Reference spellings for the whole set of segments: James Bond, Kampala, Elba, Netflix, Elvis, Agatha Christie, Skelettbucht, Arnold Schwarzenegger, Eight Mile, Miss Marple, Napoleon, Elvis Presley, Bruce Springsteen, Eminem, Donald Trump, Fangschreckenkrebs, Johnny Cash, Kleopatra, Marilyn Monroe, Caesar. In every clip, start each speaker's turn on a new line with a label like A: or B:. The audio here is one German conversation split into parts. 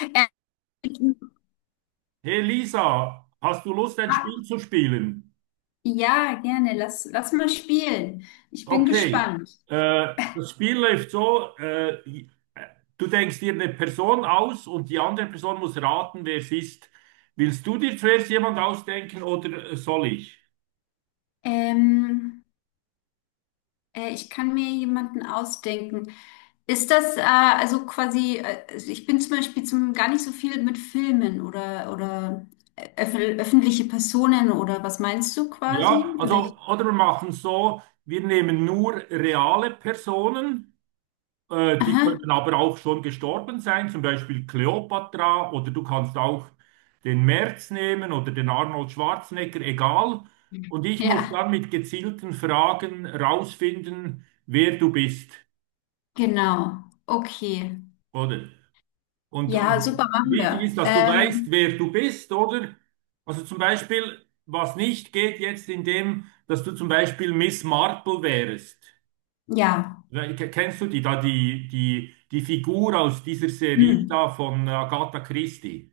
A: Äh,
B: Hey Lisa, hast du Lust, ein Spiel zu spielen?
A: Ja, gerne. Lass mal spielen. Ich bin
B: Okay,
A: gespannt.
B: äh, das Spiel läuft so, äh, du denkst dir eine Person aus und die andere Person muss raten, wer es ist. Willst du dir zuerst jemand ausdenken oder soll ich?
A: Ähm, Ich kann mir jemanden ausdenken. Ist das also quasi, also ich bin zum Beispiel gar nicht so viel mit Filmen oder öffentliche Personen oder was meinst du quasi?
B: Ja, also, oder wir machen es so, wir nehmen nur reale Personen. Die
A: Aha.
B: können aber auch schon gestorben sein, zum Beispiel Kleopatra, oder du kannst auch den Merz nehmen oder den Arnold Schwarzenegger, egal. Und ich muss
A: Ja,
B: dann mit gezielten Fragen rausfinden, wer du bist,
A: genau. Okay.
B: oder? Und,
A: Ja, super, machen
B: wichtig
A: wir.
B: ist, dass du weißt, wer du bist, oder? Also zum Beispiel, was nicht geht jetzt in dem, dass du zum Beispiel Miss Marple wärst.
A: Ja.
B: Ne, kennst du die da, die Figur aus dieser Serie
A: Hm.
B: da von Agatha Christie?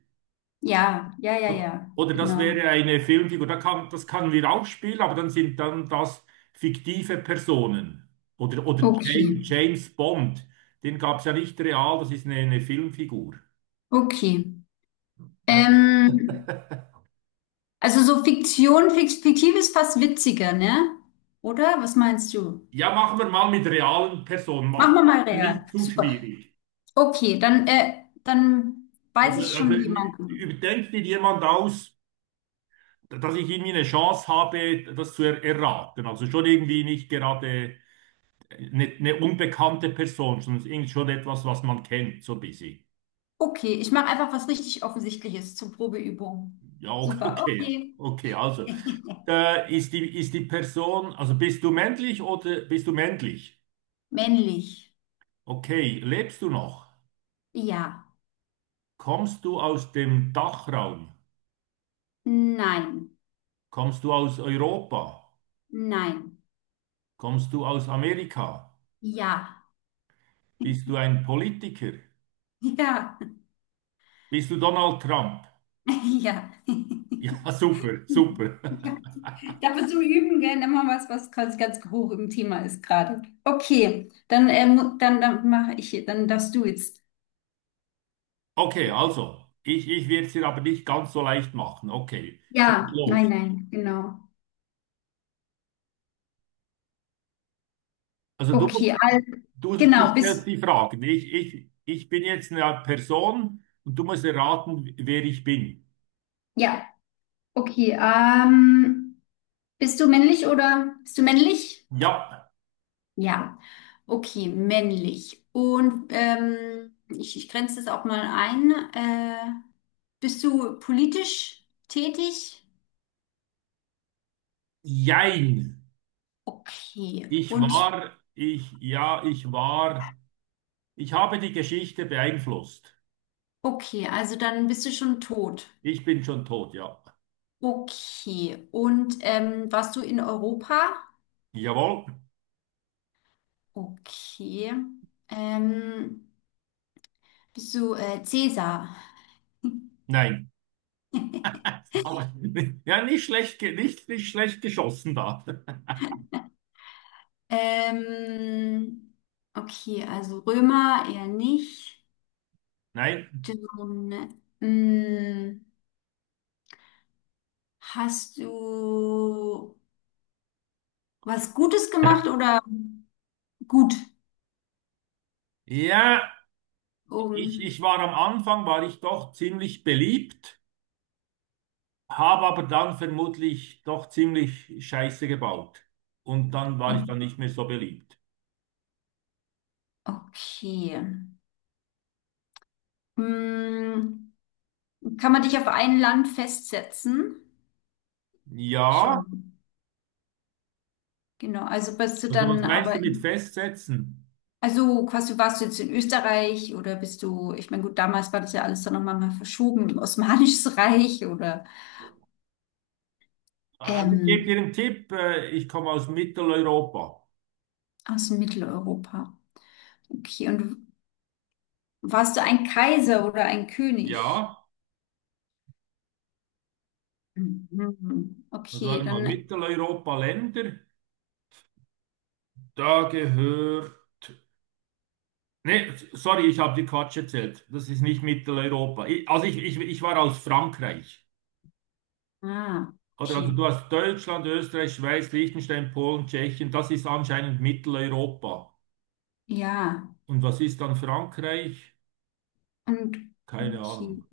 A: Ja, ja, ja, ja.
B: Oder das
A: Genau.
B: wäre eine Filmfigur, das können wir auch spielen, aber dann sind dann das fiktive Personen. Oder
A: Okay.
B: James Bond, den gab es ja nicht real, das ist eine Filmfigur.
A: Okay.
B: Ja,
A: Ähm, also so fiktiv ist fast witziger, ne? Oder? Was meinst du?
B: ja, machen wir mal mit realen Personen,
A: Machen wir mal real.
B: Nicht zu
A: Super.
B: schwierig.
A: Okay, dann weiß
B: Also,
A: ich schon jemanden.
B: überdenkt dir jemand aus, dass ich irgendwie eine Chance habe, das zu er erraten. Also schon irgendwie nicht gerade eine unbekannte Person, sondern irgendwie schon etwas, was man kennt, so ein bisschen.
A: Okay, ich mache einfach was richtig Offensichtliches zur Probeübung.
B: Ja,
A: Super,
B: okay.
A: okay.
B: Okay, also ist die Person, also bist du männlich oder bist du männlich?
A: Männlich.
B: Okay, lebst du noch?
A: Ja.
B: Kommst du aus dem Dachraum?
A: Nein.
B: Kommst du aus Europa?
A: Nein.
B: Kommst du aus Amerika?
A: Ja.
B: Bist du ein Politiker?
A: Ja.
B: Bist du Donald Trump?
A: Ja.
B: Ja, super, super.
A: Ja. Dafür zum Üben, gell? Nimm mal was, was quasi ganz hoch im Thema ist gerade. Okay, dann mache ich, dann darfst du jetzt.
B: Okay, also, ich werde es dir aber nicht ganz so leicht machen. Okay, schieß
A: Ja, nein,
B: los.
A: nein, genau.
B: Also du musst,
A: Okay, also,
B: du
A: genau,
B: stellst
A: bist,
B: die Fragen. Ich bin jetzt eine Person und du musst erraten, wer ich bin.
A: ja, okay, bist du männlich oder bist du männlich?
B: Ja,
A: Ja, okay, männlich. Und ich grenze das auch mal ein. Bist du politisch tätig?
B: jein.
A: Okay. Und
B: Ich war, ich habe die Geschichte beeinflusst.
A: okay, also dann bist du schon tot.
B: Ich bin schon tot, ja.
A: Okay. Und warst du in Europa?
B: Jawohl.
A: Okay. Ähm, bist du Cäsar?
B: Nein. Aber, ja, nicht schlecht, nicht, nicht schlecht geschossen da.
A: Ähm, okay, also Römer eher nicht.
B: Nein.
A: Dann, hast du was Gutes gemacht oder gut?
B: Ja. Ich,
A: Um,
B: ich war am Anfang, war ich doch ziemlich beliebt, habe aber dann vermutlich doch ziemlich Scheiße gebaut. Und dann war ich dann nicht mehr so beliebt.
A: okay. Mm, kann man dich auf ein Land festsetzen?
B: Ja,
A: Schon. Genau, also bist du
B: also was
A: dann
B: meinst du mit
A: in,
B: festsetzen?
A: also quasi warst du jetzt in Österreich oder bist du, ich meine, gut, damals war das ja alles dann nochmal mal verschoben, im Osmanisches Reich oder
B: Also ich gebe dir
A: ähm,
B: einen Tipp, ich komme aus Mitteleuropa.
A: aus Mitteleuropa. Okay, und warst du ein Kaiser oder ein
B: Ja,
A: König? Mhm.
B: also
A: Okay,
B: warte mal,
A: dann,
B: Mitteleuropa-Länder, da gehört... Nee, sorry, ich habe dir Quatsch erzählt. Das ist nicht Mitteleuropa. Ich, ich war aus Frankreich.
A: ah,
B: Oder also
A: okay,
B: du hast Deutschland, Österreich, Schweiz, Liechtenstein, Polen, Tschechien. Das ist anscheinend Mitteleuropa.
A: ja,
B: Und was ist dann Frankreich?
A: und,
B: Keine
A: okay.
B: Ahnung.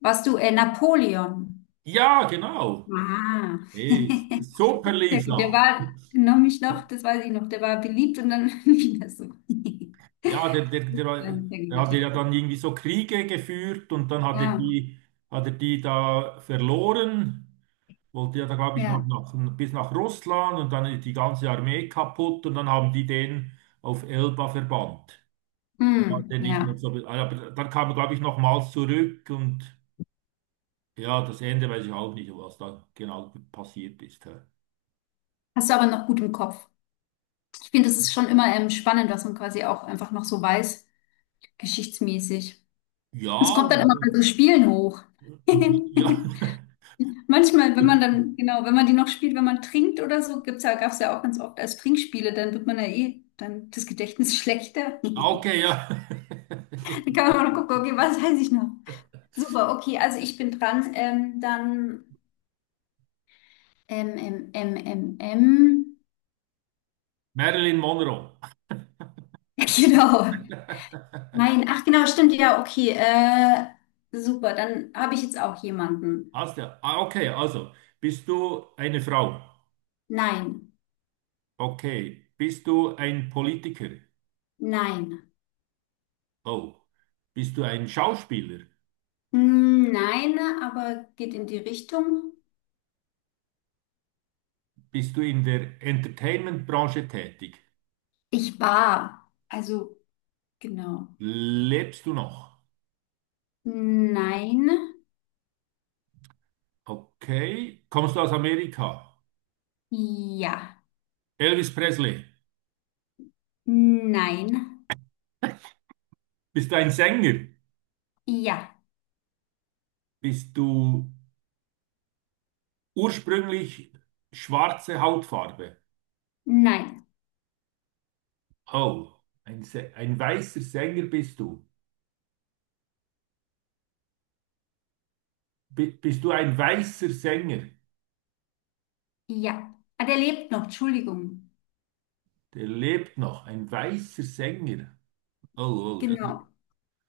A: Warst du Napoleon?
B: Ja, genau.
A: Ah.
B: Eh, super,
A: Sehr gut. Der
B: Lisa.
A: war noch, das weiß ich noch, der war beliebt und dann wieder so.
B: Ja,
A: Das war ein sehr
B: der
A: guter
B: hat ja
A: Tipp.
B: dann irgendwie so Kriege geführt und dann
A: Ja,
B: hat er die da verloren. Wollte ja da, glaube ich, noch
A: ja,
B: nach, bis nach Russland, und dann ist die ganze Armee kaputt und dann haben die den auf Elba verbannt. Ja,
A: hm,
B: den ich mir
A: ja.
B: so, ah, aber dann kam, glaube ich, nochmals zurück, und ja, das Ende weiß ich auch nicht, was da genau passiert ist, hä.
A: Hast du aber noch gut im Kopf. Ich finde, das ist schon immer spannend, was man quasi auch einfach noch so weiß, geschichtsmäßig. Es
B: Ja,
A: kommt
B: und,
A: dann immer bei so Spielen hoch.
B: und ich, ja,
A: Manchmal, wenn man dann, genau, wenn man die noch spielt, wenn man trinkt oder so, gab's ja auch ganz oft als Trinkspiele, dann wird man ja eh, dann das Gedächtnis schlechter.
B: okay, ja.
A: Dann kann man auch noch gucken, okay, was weiß ich noch? Super, okay, also ich bin dran. Dann M, M, M, M, M.
B: Marilyn Monroe.
A: Genau. Nein, ach genau, stimmt, ja, okay. Super, dann habe ich jetzt auch jemanden.
B: Hast du, ah, okay, also, bist du eine Frau?
A: Nein,
B: Okay. Bist du ein Politiker?
A: nein.
B: Oh. Bist du ein Schauspieler?
A: Hm, nein, aber geht in die Richtung.
B: Bist du in der Entertainment-Branche tätig?
A: Ich war. Also, genau.
B: Lebst du noch?
A: Nein,
B: Okay. Kommst du aus Amerika?
A: ja.
B: Elvis Presley.
A: Nein,
B: Bist du ein Sänger?
A: ja.
B: Bist du ursprünglich schwarze Hautfarbe?
A: Nein,
B: Oh, ein weißer Sänger bist du. Bist du ein weißer Sänger?
A: ja. Ah, der lebt noch, Entschuldigung.
B: Der lebt noch. Ein weißer Sänger. Oh, oh, das,
A: Genau.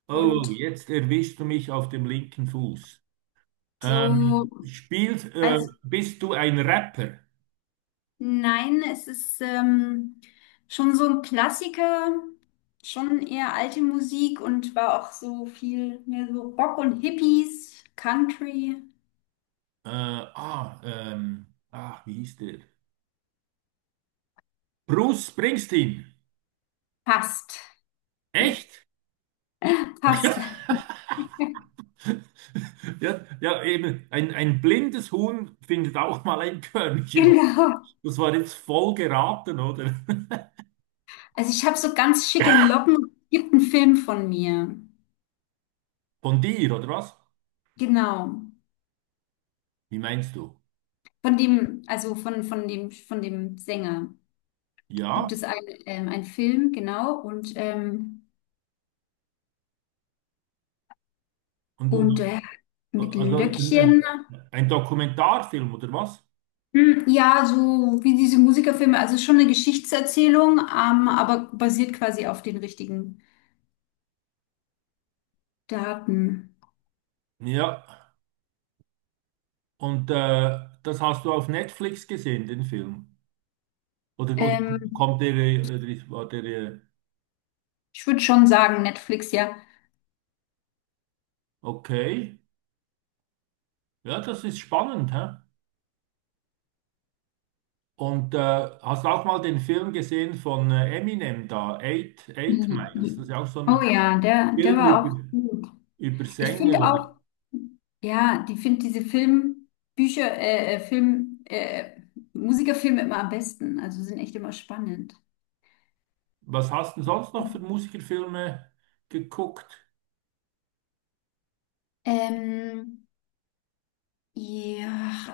B: oh, oh,
A: Und
B: jetzt erwischst du mich auf dem linken Fuß.
A: so.
B: Ähm, spielst, äh,
A: Also
B: bist du ein Rapper?
A: nein, es ist schon so ein Klassiker, schon eher alte Musik und war auch so viel mehr so Rock und Hippies, Country.
B: Ach, wie hieß der? Bruce Springsteen.
A: Passt.
B: Echt?
A: Passt.
B: Ja, ja, eben, ein blindes Huhn findet auch mal ein Körnchen.
A: Genau.
B: Das war jetzt voll geraten, oder?
A: Also ich habe so ganz schicke Locken. Gibt einen Film von mir.
B: Von dir, oder was?
A: Genau.
B: Wie meinst du?
A: Von dem, von dem, von dem Sänger gibt
B: Ja,
A: es einen, einen Film, genau.
B: und,
A: Und mit
B: also
A: Löckchen.
B: ein Dokumentarfilm, oder was?
A: Hm, ja, so wie diese Musikerfilme, also schon eine Geschichtserzählung, aber basiert quasi auf den richtigen Daten.
B: Ja, und das hast du auf Netflix gesehen, den Film? Oder
A: Ähm,
B: kommt der, oder war der,
A: ich würde schon sagen, Netflix, ja.
B: okay? Ja, das ist spannend, hä? Und hast du auch mal den Film gesehen von Eminem da, Eight Miles? Das ist ja auch so
A: Oh
B: ein
A: ja, der, der
B: Film
A: war auch
B: über,
A: gut.
B: über
A: Ich
B: Sänger,
A: finde
B: oder?
A: auch, ja, die finde diese Musikerfilme immer am besten. Also sind echt immer spannend.
B: Was hast du sonst noch für Musikerfilme geguckt?
A: Ähm, Ja,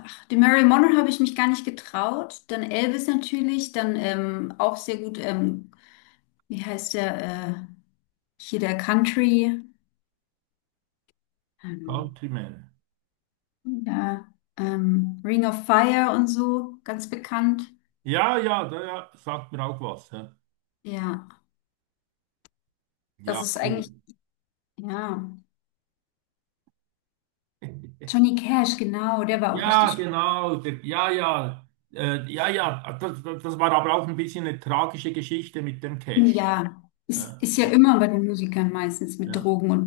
A: ach, die Marilyn Monroe habe ich mich gar nicht getraut. Dann Elvis natürlich, dann auch sehr gut, wie heißt der, äh, hier der Country, ähm,
B: Countryman.
A: ja, Ring of Fire und so, ganz bekannt.
B: Ja, ja, da ja, sagt mir auch was, hä?
A: Ja, das
B: Ja,
A: ist
B: cool.
A: eigentlich, ja, Johnny Cash, genau, der war auch
B: Ja,
A: richtig gut.
B: genau. Der, ja, ja. Ja, ja. Das, das war aber auch ein bisschen eine tragische Geschichte mit dem Cash.
A: Ja,
B: Ja,
A: ist ja immer bei den Musikern meistens mit
B: ja.
A: Drogen und